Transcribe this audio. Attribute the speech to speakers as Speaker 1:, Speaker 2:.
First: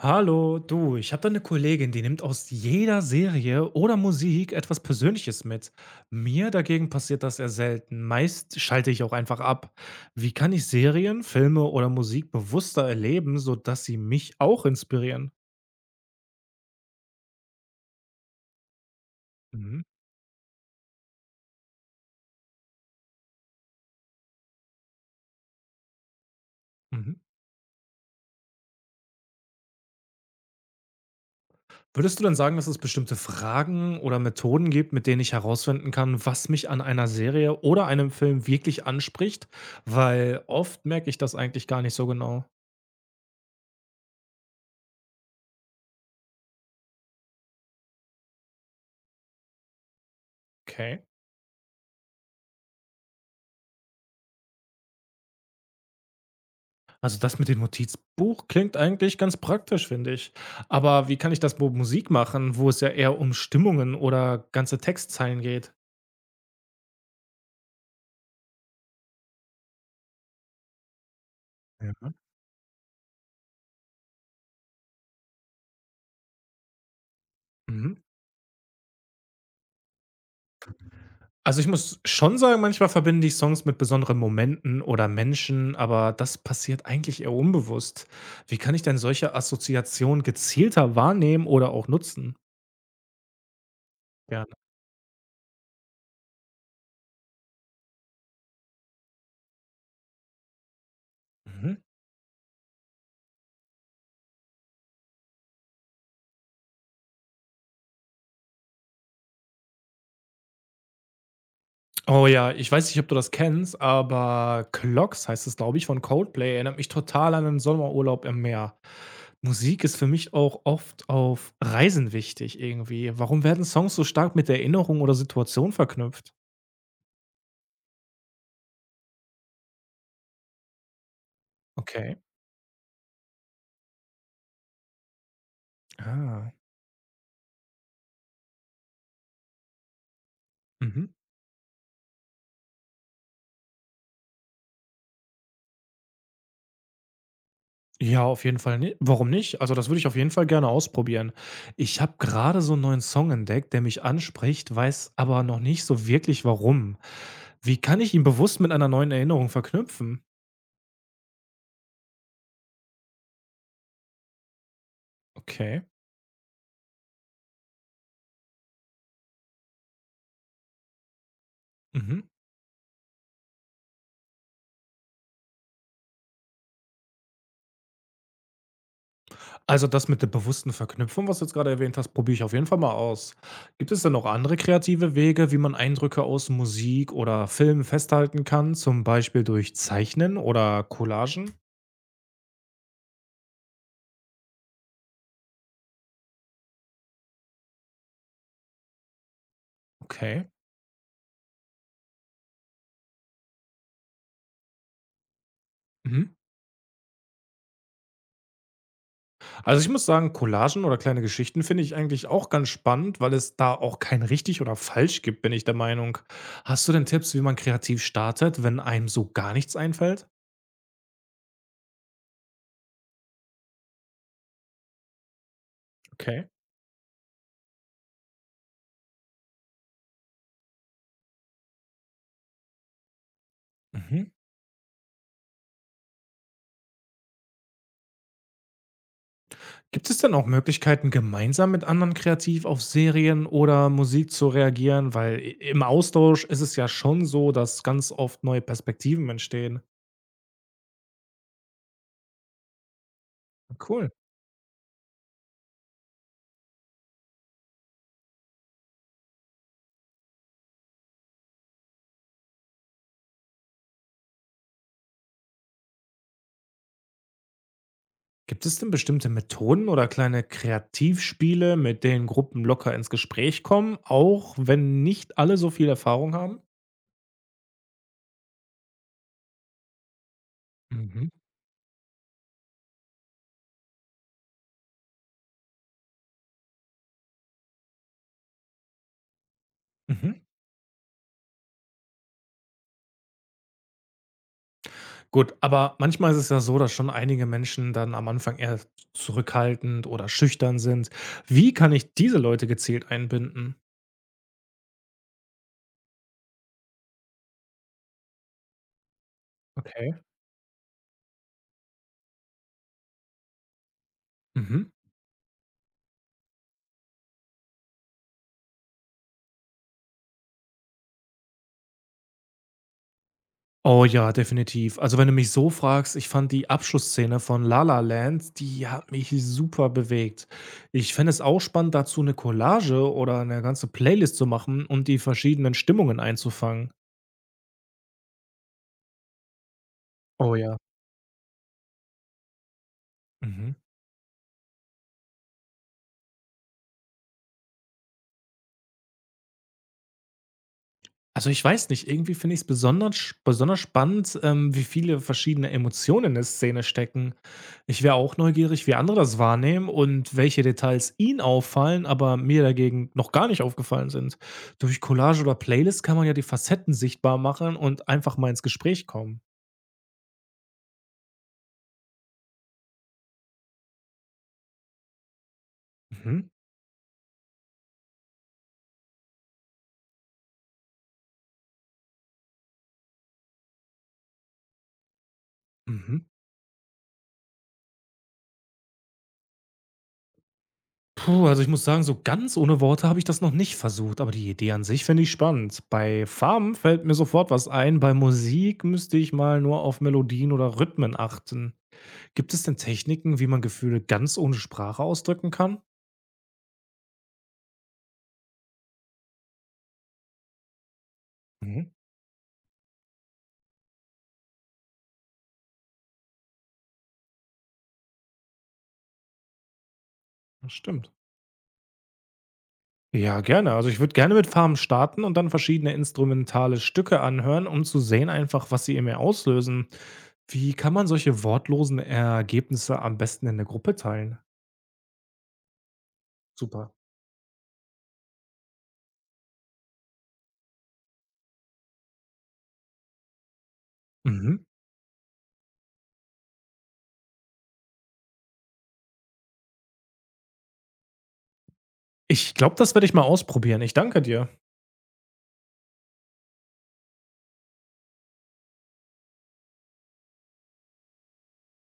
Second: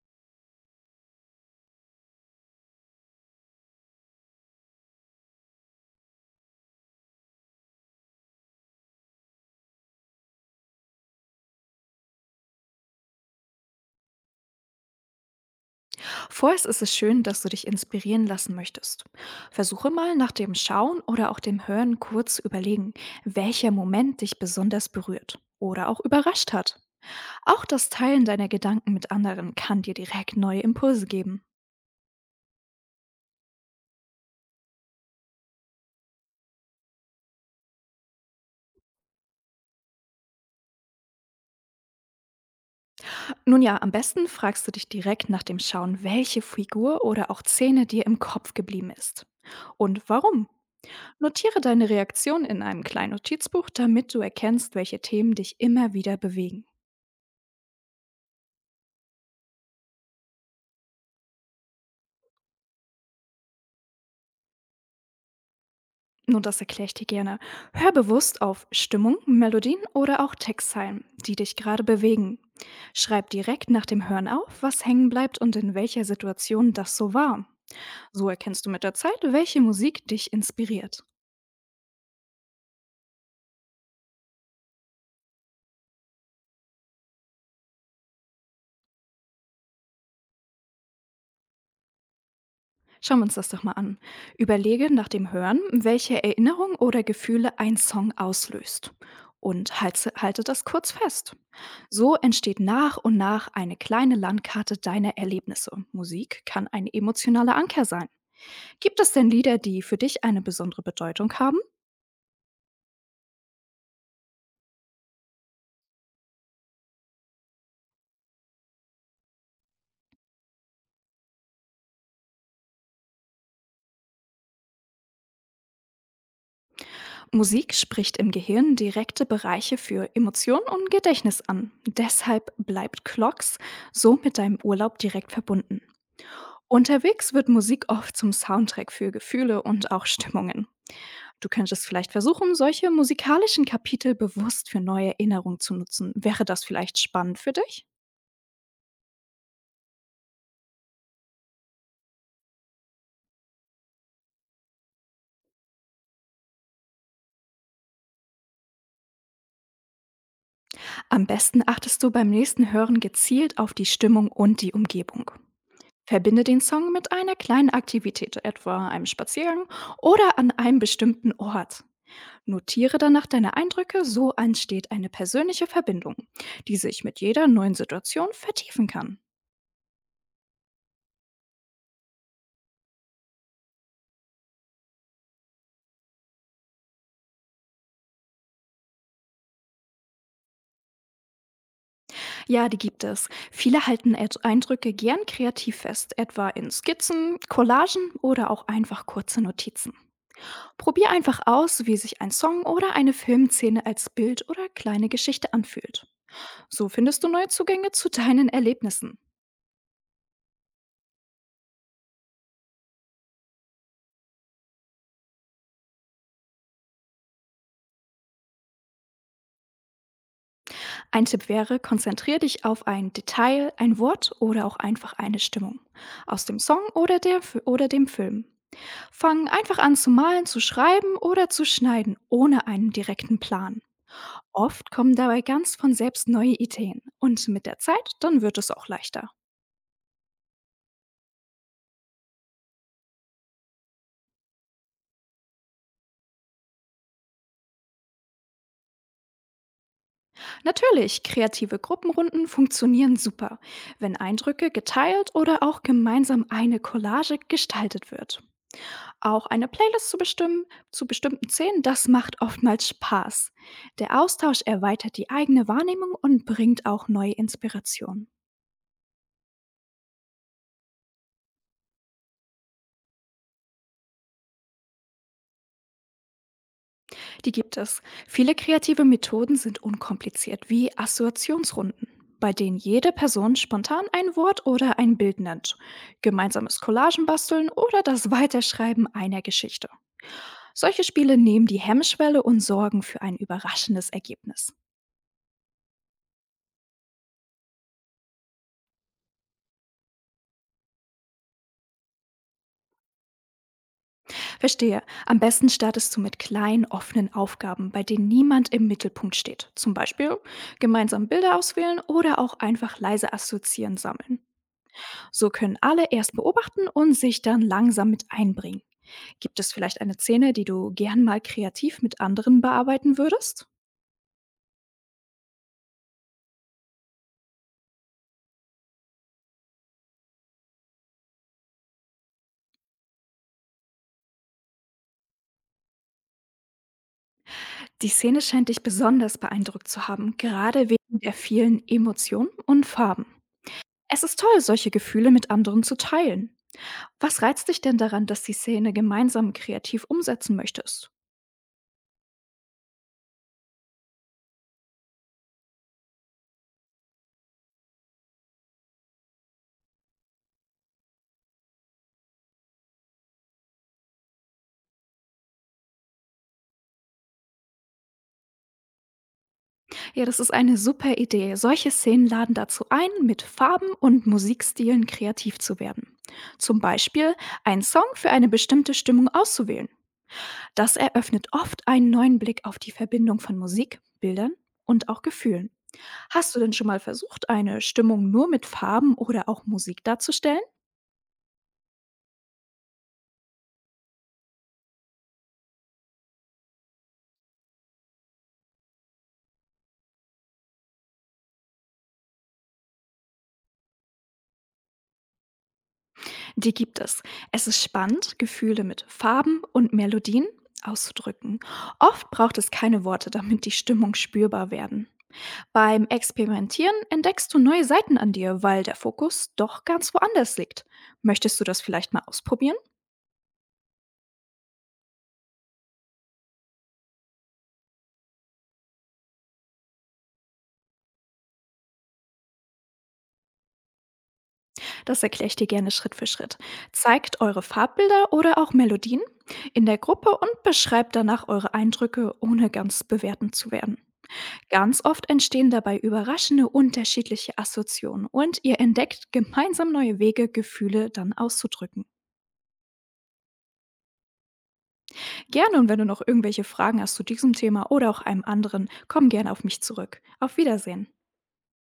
Speaker 1: Hallo, du, ich habe da eine Kollegin, die nimmt aus jeder Serie oder Musik etwas Persönliches mit. Mir dagegen passiert das eher selten. Meist schalte ich auch einfach ab. Wie kann ich Serien, Filme oder Musik bewusster erleben, sodass sie mich auch inspirieren?
Speaker 2: Vorerst ist es schön, dass du dich inspirieren lassen möchtest.
Speaker 1: Mhm.
Speaker 2: Versuche mal nach dem Schauen oder auch dem Hören kurz zu überlegen, welcher Moment dich besonders berührt oder auch überrascht hat.
Speaker 1: Mhm.
Speaker 2: Auch das Teilen deiner Gedanken mit anderen kann dir direkt neue Impulse geben.
Speaker 1: Würdest du dann sagen, dass es bestimmte Fragen oder Methoden gibt, mit denen ich herausfinden kann, was mich an einer Serie oder einem Film wirklich anspricht? Weil oft merke ich das eigentlich gar nicht so genau.
Speaker 2: Nun ja, am besten fragst du dich direkt nach dem Schauen, welche Figur oder auch Szene dir im Kopf geblieben ist. Und warum?
Speaker 1: Okay.
Speaker 2: Notiere deine Reaktion in einem kleinen Notizbuch, damit du erkennst, welche Themen dich immer wieder bewegen.
Speaker 1: Also das mit dem Notizbuch klingt eigentlich ganz praktisch, finde ich. Aber wie kann ich das bei Musik machen, wo es ja eher um Stimmungen oder ganze Textzeilen geht?
Speaker 2: Nun, das erkläre ich dir gerne. Hör bewusst auf Stimmung, Melodien oder auch Textzeilen, die dich gerade
Speaker 1: Ja.
Speaker 2: bewegen. Schreib direkt nach dem Hören auf, was hängen bleibt und in welcher Situation das so war.
Speaker 1: Mhm.
Speaker 2: So erkennst du mit der Zeit, welche Musik dich inspiriert.
Speaker 1: Also ich muss schon sagen, manchmal verbinde ich Songs mit besonderen Momenten oder Menschen, aber das passiert eigentlich eher unbewusst. Wie kann ich denn solche Assoziationen gezielter wahrnehmen oder auch nutzen?
Speaker 2: Schauen wir uns das doch mal an.
Speaker 1: Gerne.
Speaker 2: Überlege nach dem Hören, welche Erinnerung oder Gefühle ein Song auslöst. Und halte das kurz fest.
Speaker 1: Mhm.
Speaker 2: So entsteht nach und nach eine kleine Landkarte deiner Erlebnisse. Musik kann ein emotionaler Anker sein. Gibt es denn Lieder, die für dich eine besondere Bedeutung haben?
Speaker 1: Oh ja, ich weiß nicht, ob du das kennst, aber „Clocks“ heißt es, glaube ich, von Coldplay. Erinnert mich total an einen Sommerurlaub im Meer. Musik ist für mich auch oft auf Reisen wichtig irgendwie. Warum werden Songs so stark mit Erinnerung oder Situation verknüpft?
Speaker 2: Musik spricht im Gehirn direkte Bereiche für Emotionen und Gedächtnis an.
Speaker 1: Okay.
Speaker 2: Deshalb bleibt Clocks so mit deinem Urlaub direkt verbunden.
Speaker 1: Ah.
Speaker 2: Unterwegs wird Musik oft zum Soundtrack für Gefühle und auch Stimmungen.
Speaker 1: Mhm.
Speaker 2: Du könntest vielleicht versuchen, solche musikalischen Kapitel bewusst für neue Erinnerungen zu nutzen. Wäre das vielleicht spannend für dich?
Speaker 1: Ja, auf jeden Fall, ni warum nicht? Also, das würde ich auf jeden Fall gerne ausprobieren. Ich habe gerade so einen neuen Song entdeckt, der mich anspricht, weiß aber noch nicht so wirklich warum. Wie kann ich ihn bewusst mit einer neuen Erinnerung verknüpfen?
Speaker 2: Am besten achtest du beim nächsten Hören gezielt auf die Stimmung und die Umgebung.
Speaker 1: Okay.
Speaker 2: Verbinde den Song mit einer kleinen Aktivität, etwa einem Spaziergang oder an einem bestimmten Ort.
Speaker 1: Mhm.
Speaker 2: Notiere danach deine Eindrücke, so entsteht eine persönliche Verbindung, die sich mit jeder neuen Situation vertiefen kann.
Speaker 1: Also das mit der bewussten Verknüpfung, was du jetzt gerade erwähnt hast, probiere ich auf jeden Fall mal aus. Gibt es denn noch andere kreative Wege, wie man Eindrücke aus Musik oder Filmen festhalten kann, zum Beispiel durch Zeichnen oder Collagen?
Speaker 2: Ja, die gibt es. Viele halten Eindrücke gern kreativ fest, etwa in Skizzen, Collagen oder auch einfach kurze Notizen.
Speaker 1: Okay.
Speaker 2: Probier einfach aus, wie sich ein Song oder eine Filmszene als Bild oder kleine Geschichte anfühlt.
Speaker 1: Mhm.
Speaker 2: So findest du neue Zugänge zu deinen Erlebnissen.
Speaker 1: Also ich muss sagen, Collagen oder kleine Geschichten finde ich eigentlich auch ganz spannend, weil es da auch kein richtig oder falsch gibt, bin ich der Meinung. Hast du denn Tipps, wie man kreativ startet, wenn einem so gar nichts einfällt?
Speaker 2: Ein Tipp wäre, konzentriere dich auf ein Detail, ein Wort oder auch einfach eine Stimmung
Speaker 1: Okay.
Speaker 2: aus dem Song oder dem Film. Fang einfach an zu malen, zu schreiben oder zu schneiden, ohne einen direkten Plan.
Speaker 1: Mhm.
Speaker 2: Oft kommen dabei ganz von selbst neue Ideen und mit der Zeit, dann wird es auch leichter.
Speaker 1: Gibt es denn auch Möglichkeiten, gemeinsam mit anderen kreativ auf Serien oder Musik zu reagieren? Weil i im Austausch ist es ja schon so, dass ganz oft neue Perspektiven entstehen.
Speaker 2: Natürlich, kreative Gruppenrunden funktionieren super,
Speaker 1: Cool.
Speaker 2: wenn Eindrücke geteilt oder auch gemeinsam eine Collage gestaltet wird. Auch eine Playlist zu bestimmten Szenen, das macht oftmals Spaß. Der Austausch erweitert die eigene Wahrnehmung und bringt auch neue Inspirationen.
Speaker 1: Gibt es denn bestimmte Methoden oder kleine Kreativspiele, mit denen Gruppen locker ins Gespräch kommen, auch wenn nicht alle so viel Erfahrung haben?
Speaker 2: Die gibt es. Viele kreative Methoden sind unkompliziert, wie
Speaker 1: Mhm.
Speaker 2: Assoziationsrunden, bei denen jede Person spontan ein Wort oder ein Bild nennt, gemeinsames Collagen basteln oder das Weiterschreiben einer Geschichte.
Speaker 1: Mhm.
Speaker 2: Solche Spiele nehmen die Hemmschwelle und sorgen für ein überraschendes Ergebnis.
Speaker 1: Gut, aber manchmal ist es ja so, dass schon einige Menschen dann am Anfang eher zurückhaltend oder schüchtern sind. Wie kann ich diese Leute gezielt einbinden?
Speaker 2: Verstehe. Am besten startest du mit kleinen, offenen Aufgaben, bei denen niemand im Mittelpunkt steht. Zum
Speaker 1: Okay.
Speaker 2: Beispiel gemeinsam Bilder auswählen oder auch einfach leise assoziieren sammeln.
Speaker 1: Mhm.
Speaker 2: So können alle erst beobachten und sich dann langsam mit einbringen. Gibt es vielleicht eine Szene, die du gern mal kreativ mit anderen bearbeiten würdest?
Speaker 1: Oh ja, definitiv. Also, wenn du mich so fragst, ich fand die Abschlussszene von La La Land, die hat mich super bewegt. Ich fände es auch spannend, dazu eine Collage oder eine ganze Playlist zu machen, um die verschiedenen Stimmungen einzufangen.
Speaker 2: Die Szene scheint dich besonders beeindruckt zu haben,
Speaker 1: Oh ja.
Speaker 2: gerade wegen der vielen Emotionen und Farben.
Speaker 1: Mhm.
Speaker 2: Es ist toll, solche Gefühle mit anderen zu teilen. Was reizt dich denn daran, dass die Szene gemeinsam kreativ umsetzen möchtest?
Speaker 1: Also, ich weiß nicht, irgendwie finde ich es besonders spannend, wie viele verschiedene Emotionen in der Szene stecken. Ich wäre auch neugierig, wie andere das wahrnehmen und welche Details ihnen auffallen, aber mir dagegen noch gar nicht aufgefallen sind. Durch Collage oder Playlist kann man ja die Facetten sichtbar machen und einfach mal ins Gespräch kommen.
Speaker 2: Ja, das ist eine super Idee. Solche Szenen laden dazu ein, mit Farben und Musikstilen kreativ zu werden.
Speaker 1: Mhm.
Speaker 2: Zum Beispiel einen Song für eine bestimmte Stimmung auszuwählen. Das eröffnet oft einen neuen Blick auf die Verbindung von Musik, Bildern und auch Gefühlen.
Speaker 1: Mhm.
Speaker 2: Hast du denn schon mal versucht, eine Stimmung nur mit Farben oder auch Musik darzustellen?
Speaker 1: Puh, also ich muss sagen, so ganz ohne Worte habe ich das noch nicht versucht, aber die Idee an sich finde ich spannend. Bei Farben fällt mir sofort was ein, bei Musik müsste ich mal nur auf Melodien oder Rhythmen achten. Gibt es denn Techniken, wie man Gefühle ganz ohne Sprache ausdrücken kann?
Speaker 2: Die gibt es. Es ist spannend, Gefühle mit Farben und Melodien auszudrücken.
Speaker 1: Mhm,
Speaker 2: Oft braucht es keine Worte, damit die Stimmung spürbar werden. Beim Experimentieren entdeckst du neue Seiten an dir, weil der Fokus doch ganz woanders
Speaker 1: das
Speaker 2: liegt.
Speaker 1: stimmt.
Speaker 2: Möchtest du das vielleicht mal ausprobieren?
Speaker 1: Ja, gerne. Also ich würde gerne mit Farben starten und dann verschiedene instrumentale Stücke anhören, um zu sehen einfach, was sie in mir auslösen. Wie kann man solche wortlosen Ergebnisse am besten in der Gruppe teilen?
Speaker 2: Das erkläre ich dir gerne Schritt für Schritt.
Speaker 1: Super.
Speaker 2: Zeigt eure Farbbilder oder auch Melodien in der Gruppe und beschreibt danach eure Eindrücke, ohne ganz bewertend zu werden.
Speaker 1: Mhm.
Speaker 2: Ganz oft entstehen dabei überraschende unterschiedliche Assoziationen und ihr entdeckt gemeinsam neue Wege, Gefühle dann auszudrücken.
Speaker 1: Ich glaube, das werde ich mal ausprobieren. Ich danke dir.
Speaker 2: Gerne und wenn du noch irgendwelche Fragen hast zu diesem Thema oder auch einem anderen, komm gerne auf mich zurück. Auf Wiedersehen.